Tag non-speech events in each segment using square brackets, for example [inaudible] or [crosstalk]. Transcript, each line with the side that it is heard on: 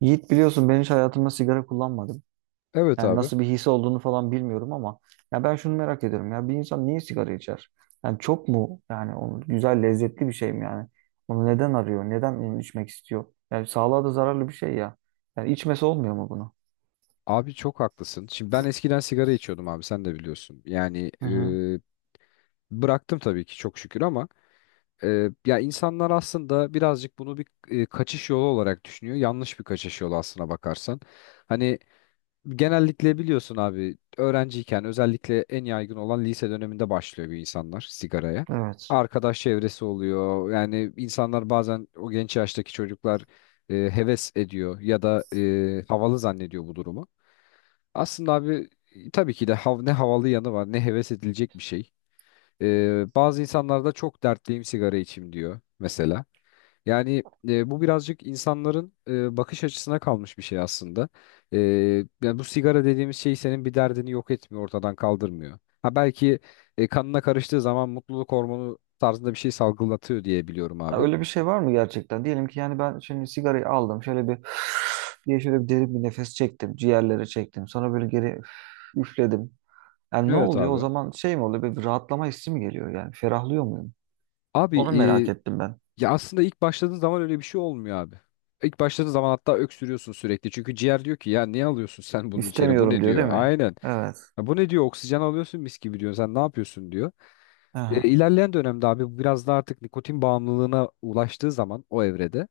right: Yiğit biliyorsun ben hiç hayatımda sigara kullanmadım.
left: Evet
right: Yani
left: abi.
right: nasıl bir his olduğunu falan bilmiyorum ama ya ben şunu merak ediyorum, ya bir insan niye sigara içer? Yani çok mu, yani onu güzel lezzetli bir şey mi yani? Onu neden arıyor? Neden onu içmek istiyor? Yani sağlığa da zararlı bir şey ya. Yani içmesi olmuyor mu bunu?
left: Abi, çok haklısın. Şimdi ben eskiden sigara içiyordum abi, sen de biliyorsun. Yani
right: Hı hı.
left: bıraktım tabii ki çok şükür ama ya insanlar aslında birazcık bunu bir kaçış yolu olarak düşünüyor. Yanlış bir kaçış yolu aslına bakarsan. Hani genellikle biliyorsun abi, öğrenciyken özellikle en yaygın olan lise döneminde başlıyor bir insanlar sigaraya.
right: Evet.
left: Arkadaş çevresi oluyor. Yani insanlar bazen o genç yaştaki çocuklar heves ediyor ya da havalı zannediyor bu durumu. Aslında abi tabii ki de ne havalı yanı var ne heves edilecek bir şey. Bazı insanlar da çok dertliyim sigara içim diyor mesela. Yani bu birazcık insanların bakış açısına kalmış bir şey aslında. Ee, yani bu sigara dediğimiz şey senin bir derdini yok etmiyor, ortadan kaldırmıyor. Ha belki kanına karıştığı zaman mutluluk hormonu tarzında bir şey salgılatıyor diye biliyorum
right: Ha,
left: abi.
right: öyle bir şey var mı gerçekten? Diyelim ki yani ben şimdi sigarayı aldım. Şöyle bir [sighs] diye şöyle bir derin bir nefes çektim. Ciğerlere çektim. Sonra böyle geri üfledim. Yani ne
left: Evet
right: oluyor o
left: abi.
right: zaman, şey mi oluyor? Böyle bir rahatlama hissi mi geliyor yani? Ferahlıyor muyum?
left: Abi,
right: Onu merak ettim ben.
left: ya aslında ilk başladığın zaman öyle bir şey olmuyor abi. İlk başladığın zaman hatta öksürüyorsun sürekli. Çünkü ciğer diyor ki ya niye alıyorsun sen bunu içeri? Bu ne
right: İstemiyorum diyor
left: diyor?
right: değil mi?
left: Aynen.
right: Evet.
left: "Ya bu ne diyor? Oksijen alıyorsun mis gibi diyor. Sen ne yapıyorsun diyor."
right: Aha.
left: İlerleyen dönemde abi biraz da artık nikotin bağımlılığına ulaştığı zaman o evrede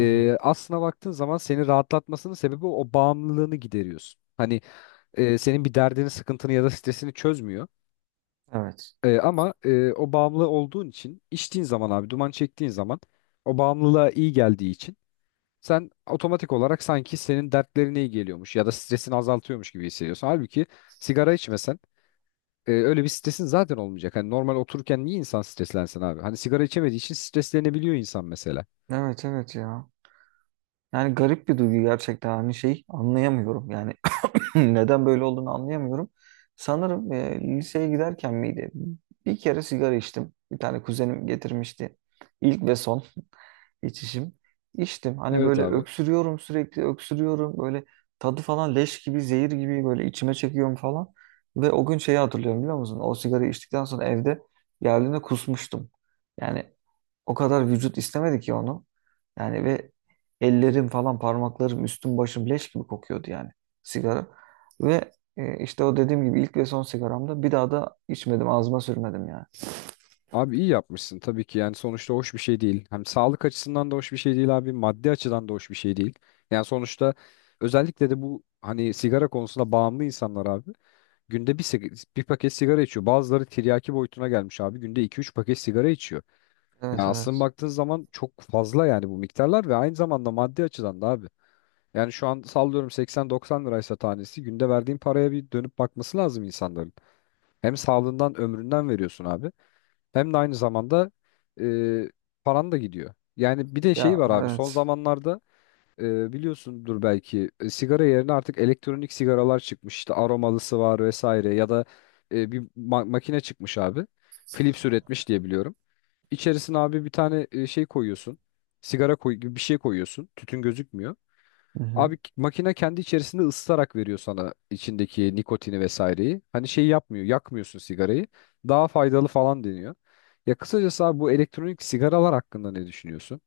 right: Aha.
left: aslına baktığın zaman seni rahatlatmasının sebebi o bağımlılığını gideriyorsun. Hani senin bir derdini, sıkıntını ya da stresini çözmüyor.
right: Evet.
left: Ama o bağımlı olduğun için içtiğin zaman abi, duman çektiğin zaman o bağımlılığa iyi geldiği için sen otomatik olarak sanki senin dertlerine iyi geliyormuş ya da stresini azaltıyormuş gibi hissediyorsun. Halbuki sigara içmesen öyle bir stresin zaten olmayacak. Hani normal otururken niye insan streslensin abi? Hani sigara içemediği için streslenebiliyor insan mesela.
right: Evet, evet ya. Yani garip bir duygu gerçekten, hani şey, anlayamıyorum yani. [clears throat] Neden böyle olduğunu anlayamıyorum. Sanırım liseye giderken miydi? Bir kere sigara içtim. Bir tane kuzenim getirmişti. İlk ve içişim. İçtim. Hani
left: Evet
right: böyle
left: abi.
right: öksürüyorum, sürekli öksürüyorum. Böyle tadı falan leş gibi, zehir gibi böyle içime çekiyorum falan. Ve o gün şeyi hatırlıyorum, biliyor musun? O sigarayı içtikten sonra evde geldiğinde kusmuştum. Yani o kadar vücut istemedi ki onu. Yani ve ellerim falan, parmaklarım, üstüm başım leş gibi kokuyordu yani, sigara. Ve işte o dediğim gibi ilk ve son sigaramda, bir daha da içmedim, ağzıma sürmedim yani.
left: Abi, iyi yapmışsın tabii ki, yani sonuçta hoş bir şey değil. Hem sağlık açısından da hoş bir şey değil abi, maddi açıdan da hoş bir şey değil. Yani sonuçta özellikle de bu hani sigara konusunda bağımlı insanlar abi günde bir paket sigara içiyor. Bazıları tiryaki boyutuna gelmiş abi, günde iki üç paket sigara içiyor. Yani
right: Evet,
left: aslında
right: evet.
left: baktığın zaman çok fazla yani bu miktarlar ve aynı zamanda maddi açıdan da abi. Yani şu an sallıyorum 80-90 liraysa tanesi, günde verdiğin paraya bir dönüp bakması lazım insanların. Hem sağlığından ömründen veriyorsun abi. Hem de aynı zamanda e, paran da gidiyor. Yani bir de şey
right: Ya,
left: var abi son
right: evet.
left: zamanlarda biliyorsundur belki sigara yerine artık elektronik sigaralar çıkmış. İşte aromalısı var vesaire ya da bir makine çıkmış abi. Philips üretmiş diye biliyorum. İçerisine abi bir tane şey koyuyorsun. Sigara koy gibi bir şey koyuyorsun. Tütün gözükmüyor.
right: Hı hı.
left: Abi, makine kendi içerisinde ısıtarak veriyor sana içindeki nikotini vesaireyi. Hani şey yapmıyor, yakmıyorsun sigarayı. Daha faydalı falan deniyor. Ya kısacası abi, bu elektronik sigaralar hakkında ne düşünüyorsun?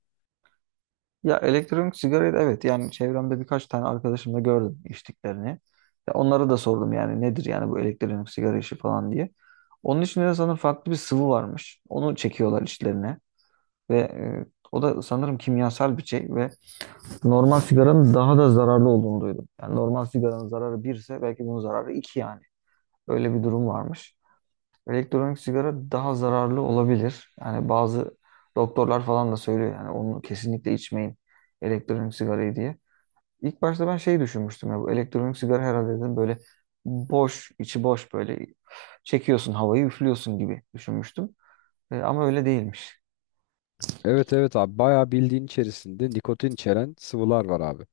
right: Ya elektronik sigarayı da, evet, yani çevremde birkaç tane arkadaşım da gördüm içtiklerini. Ya onlara da sordum, yani nedir yani bu elektronik sigara işi falan diye. Onun içinde de sanırım farklı bir sıvı varmış. Onu çekiyorlar içlerine ve o da sanırım kimyasal bir şey ve normal sigaranın daha da zararlı olduğunu duydum. Yani normal sigaranın zararı 1 ise belki bunun zararı 2 yani. Öyle bir durum varmış. Elektronik sigara daha zararlı olabilir. Yani bazı doktorlar falan da söylüyor yani, onu kesinlikle içmeyin elektronik sigarayı diye. İlk başta ben şey düşünmüştüm, ya bu elektronik sigara herhalde dedim, böyle boş, içi boş, böyle çekiyorsun havayı, üflüyorsun gibi düşünmüştüm. Ama öyle değilmiş.
left: Evet evet abi, bayağı bildiğin içerisinde nikotin içeren sıvılar var abi.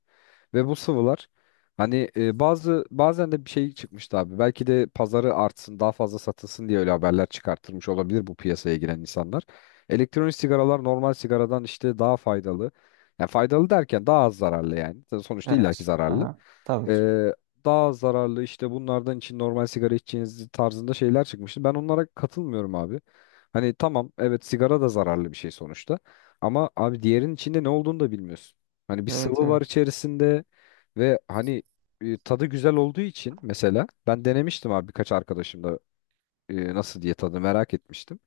left: Ve bu sıvılar hani bazen de bir şey çıkmıştı abi. Belki de pazarı artsın, daha fazla satılsın diye öyle haberler çıkartılmış olabilir bu piyasaya giren insanlar. Elektronik sigaralar normal sigaradan işte daha faydalı. Yani faydalı derken daha az zararlı yani. Sonuçta illaki
right: Evet.
left: zararlı.
right: Aha, tabii ki.
left: Ee, daha zararlı işte bunlardan için, normal sigara içeceğiniz tarzında şeyler çıkmıştı. Ben onlara katılmıyorum abi. Hani tamam, evet sigara da zararlı bir şey sonuçta. Ama abi diğerinin içinde ne olduğunu da bilmiyorsun. Hani bir
right: Evet,
left: sıvı var
right: evet.
left: içerisinde ve hani tadı güzel olduğu için mesela ben denemiştim abi birkaç arkadaşımda nasıl diye tadı merak etmiştim.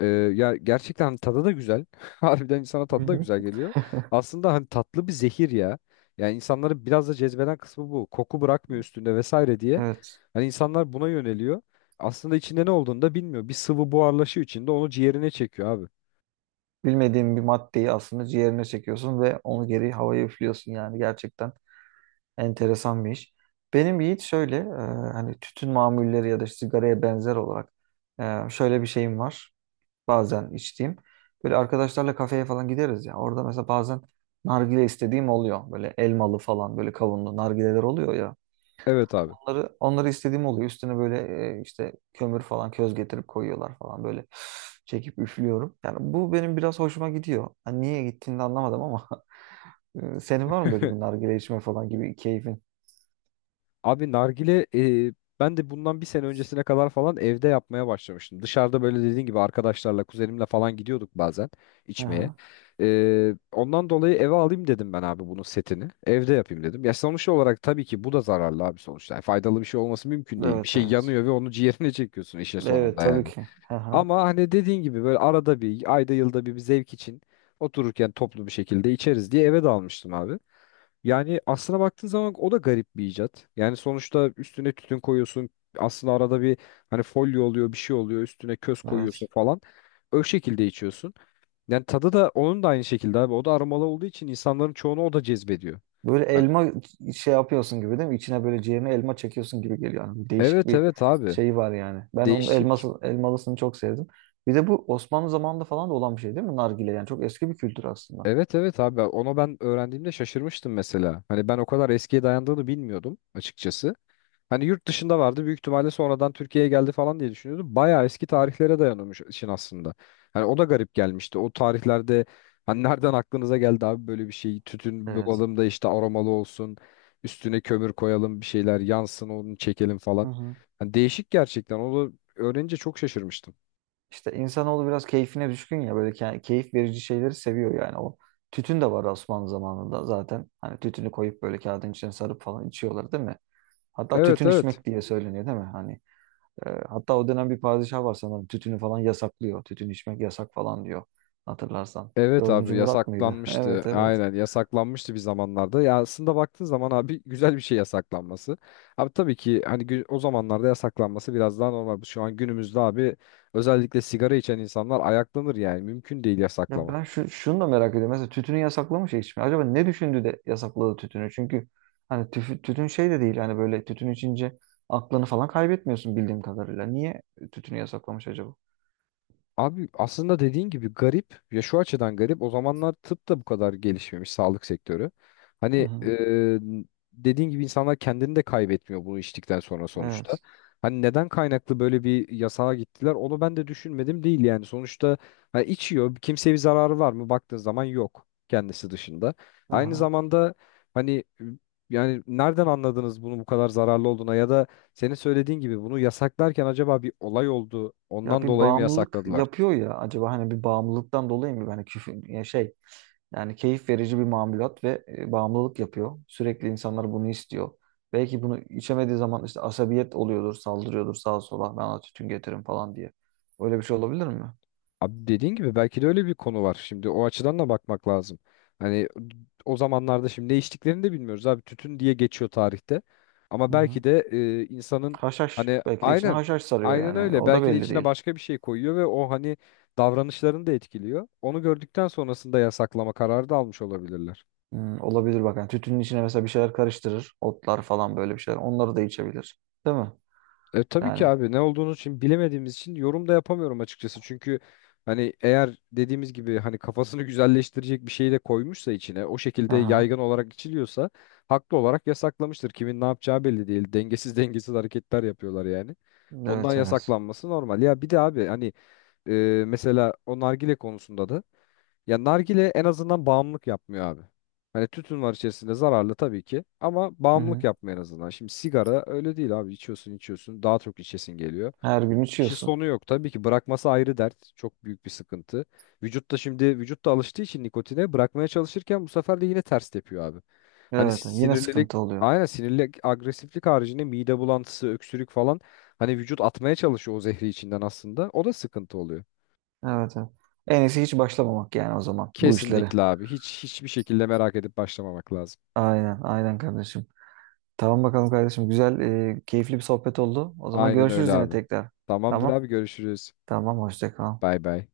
left: Ee, ya gerçekten hani tadı da güzel. [laughs] Harbiden insana
right: Hı
left: tadı da
right: hı.
left: güzel geliyor. Aslında hani tatlı bir zehir ya. Yani insanları biraz da cezbeden kısmı bu. Koku bırakmıyor üstünde vesaire diye.
right: Evet.
left: Hani insanlar buna yöneliyor. Aslında içinde ne olduğunu da bilmiyor. Bir sıvı buharlaşıyor içinde, onu ciğerine çekiyor abi.
right: Bilmediğim bir maddeyi aslında ciğerine çekiyorsun ve onu geri havaya üflüyorsun, yani gerçekten enteresan bir iş. Benim Yiğit şöyle hani tütün mamulleri ya da sigaraya benzer olarak şöyle bir şeyim var, bazen içtiğim. Böyle arkadaşlarla kafeye falan gideriz ya. Orada mesela bazen nargile istediğim oluyor. Böyle elmalı falan, böyle kavunlu nargileler oluyor ya.
left: Evet abi.
right: Onları istediğim oluyor. Üstüne böyle işte kömür falan, köz getirip koyuyorlar falan, böyle [sighs] çekip üflüyorum. Yani bu benim biraz hoşuma gidiyor. Hani niye gittiğini de anlamadım ama [laughs] senin var mı böyle bir
left: [laughs]
right: nargile içme falan gibi keyfin?
left: Abi, nargile e, ben de bundan bir sene öncesine kadar falan evde yapmaya başlamıştım. Dışarıda böyle dediğin gibi arkadaşlarla, kuzenimle falan gidiyorduk bazen içmeye.
right: Aha.
left: Ondan dolayı eve alayım dedim ben abi bunun setini. Evde yapayım dedim. Ya sonuç olarak tabii ki bu da zararlı abi sonuçta. Yani faydalı bir şey olması mümkün değil. Bir
right: Evet,
left: şey
right: evet.
left: yanıyor ve onu ciğerine [laughs] çekiyorsun işin
right: Evet,
left: sonunda
right: tabii
left: yani.
right: ki. Aha.
left: Ama hani dediğin gibi böyle arada bir, ayda yılda bir, bir zevk için otururken toplu bir şekilde içeriz diye eve dalmıştım abi. Yani aslına baktığın zaman o da garip bir icat. Yani sonuçta üstüne tütün koyuyorsun. Aslında arada bir hani folyo oluyor, bir şey oluyor. Üstüne köz koyuyorsun
right: Evet.
left: falan. O şekilde içiyorsun. Yani tadı da onun da aynı şekilde abi. O da aromalı olduğu için insanların çoğunu o da cezbediyor.
right: Böyle
left: Hani-
right: elma şey yapıyorsun gibi değil mi? İçine böyle ciğerine elma çekiyorsun gibi geliyor. Yani değişik
left: Evet
right: bir
left: evet abi.
right: şey var yani. Ben onun
left: Değişik.
right: elmalısını çok sevdim. Bir de bu Osmanlı zamanında falan da olan bir şey değil mi? Nargile yani çok eski bir kültür aslında.
left: Evet evet abi, onu ben öğrendiğimde şaşırmıştım mesela. Hani ben o kadar eskiye dayandığını bilmiyordum açıkçası. Hani yurt dışında vardı büyük ihtimalle, sonradan Türkiye'ye geldi falan diye düşünüyordum. Bayağı eski tarihlere dayanıyormuş işin aslında. Hani o da garip gelmişti. O tarihlerde hani nereden aklınıza geldi abi böyle bir şey? Tütün
right: Evet.
left: bulalım da işte aromalı olsun. Üstüne kömür koyalım, bir şeyler yansın, onu çekelim
right: Hı
left: falan.
right: hı.
left: Hani değişik gerçekten. Onu öğrenince çok şaşırmıştım.
right: İşte insanoğlu biraz keyfine düşkün ya, böyle keyif verici şeyleri seviyor yani o. Tütün de var Osmanlı zamanında zaten. Hani tütünü koyup böyle kağıdın içine sarıp falan içiyorlar değil mi? Hatta
left: Evet
right: tütün
left: evet.
right: içmek diye söyleniyor değil mi? Hani hatta o dönem bir padişah var sanırım. Tütünü falan yasaklıyor. Tütün içmek yasak falan diyor. Hatırlarsan.
left: Evet
right: Dördüncü
left: abi,
right: Murat mıydı? [laughs]
left: yasaklanmıştı.
right: Evet, evet.
left: Aynen yasaklanmıştı bir zamanlarda. Ya aslında baktığın zaman abi güzel bir şey yasaklanması. Abi tabii ki hani o zamanlarda yasaklanması biraz daha normal. Şu an günümüzde abi özellikle sigara içen insanlar ayaklanır yani. Mümkün değil
right: Ya ben
left: yasaklaması.
right: şunu da merak ediyorum. Mesela tütünü yasaklamış ya, içmeyi. Acaba ne düşündü de yasakladı tütünü? Çünkü hani tütün şey de değil. Hani böyle tütün içince aklını falan kaybetmiyorsun bildiğim kadarıyla. Niye tütünü yasaklamış acaba?
left: Abi aslında dediğin gibi garip ya, şu açıdan garip, o zamanlar tıp da bu kadar gelişmemiş sağlık sektörü.
right: Hı
left: Hani
right: hı.
left: dediğin gibi insanlar kendini de kaybetmiyor bunu içtikten sonra sonuçta.
right: Evet.
left: Hani neden kaynaklı böyle bir yasağa gittiler, onu ben de düşünmedim değil yani. Sonuçta ha, içiyor, kimseye bir zararı var mı baktığın zaman, yok kendisi dışında. Aynı
right: Aha.
left: zamanda hani yani nereden anladınız bunu bu kadar zararlı olduğuna, ya da senin söylediğin gibi bunu yasaklarken acaba bir olay oldu
right: Ya
left: ondan
right: bir
left: dolayı mı
right: bağımlılık
left: yasakladılar?
right: yapıyor ya, acaba hani bir bağımlılıktan dolayı mı, hani küfür ya şey, yani keyif verici bir mamulat ve bağımlılık yapıyor. Sürekli insanlar bunu istiyor. Belki bunu içemediği zaman işte asabiyet oluyordur, saldırıyordur sağa sola. Ben ona tütün getirin falan diye. Öyle bir şey olabilir mi?
left: Abi dediğin gibi belki de öyle bir konu var. Şimdi o açıdan da bakmak lazım. Hani o zamanlarda şimdi ne içtiklerini de bilmiyoruz abi. Tütün diye geçiyor tarihte. Ama
right: Hı hı.
left: belki de insanın
right: Haşhaş.
left: hani
right: Belki de içine
left: aynen,
right: haşhaş sarıyor
left: aynen
right: yani.
left: öyle.
right: O da
left: Belki de
right: belli
left: içine
right: değil.
left: başka bir şey koyuyor ve o hani davranışlarını da etkiliyor. Onu gördükten sonrasında yasaklama kararı da almış olabilirler.
right: Olabilir bak. Yani tütünün içine mesela bir şeyler karıştırır. Otlar falan, böyle bir şeyler. Onları da içebilir. Değil mi?
left: Tabii ki
right: Yani.
left: abi, ne olduğunu için bilemediğimiz için yorum da yapamıyorum açıkçası. Çünkü hani eğer dediğimiz gibi hani kafasını [laughs] güzelleştirecek bir şeyi de koymuşsa içine, o şekilde
right: Aha.
left: yaygın olarak içiliyorsa haklı olarak yasaklamıştır. Kimin ne yapacağı belli değil. Dengesiz dengesiz hareketler yapıyorlar yani. Ondan
right: Evet, evet.
left: yasaklanması normal. Ya bir de abi hani e, mesela o nargile konusunda da ya nargile en azından bağımlılık yapmıyor abi. Hani tütün var içerisinde, zararlı tabii ki, ama
right: Hı
left: bağımlılık
right: hı.
left: yapmıyor en azından. Şimdi sigara öyle değil abi, içiyorsun içiyorsun daha çok içesin geliyor.
right: Her gün
left: İşi
right: içiyorsun.
left: sonu yok, tabii ki bırakması ayrı dert, çok büyük bir sıkıntı. Vücut da şimdi, vücut da alıştığı için nikotine, bırakmaya çalışırken bu sefer de yine ters tepiyor abi. Hani
right: Evet. Evet. Yine
left: sinirlilik,
right: sıkıntı oluyor.
left: aynen sinirlilik, agresiflik haricinde mide bulantısı, öksürük falan, hani vücut atmaya çalışıyor o zehri içinden aslında, o da sıkıntı oluyor.
right: Evet. Evet. En iyisi hiç başlamamak yani, o zaman, bu işlere.
left: Kesinlikle abi. Hiç hiçbir şekilde merak edip başlamamak lazım.
right: Aynen. Aynen kardeşim. Tamam bakalım kardeşim. Güzel, keyifli bir sohbet oldu. O zaman
left: Aynen öyle
right: görüşürüz yine
left: abi.
right: tekrar.
left: Tamamdır
right: Tamam.
left: abi, görüşürüz.
right: Tamam. Hoşça kal.
left: Bay bay.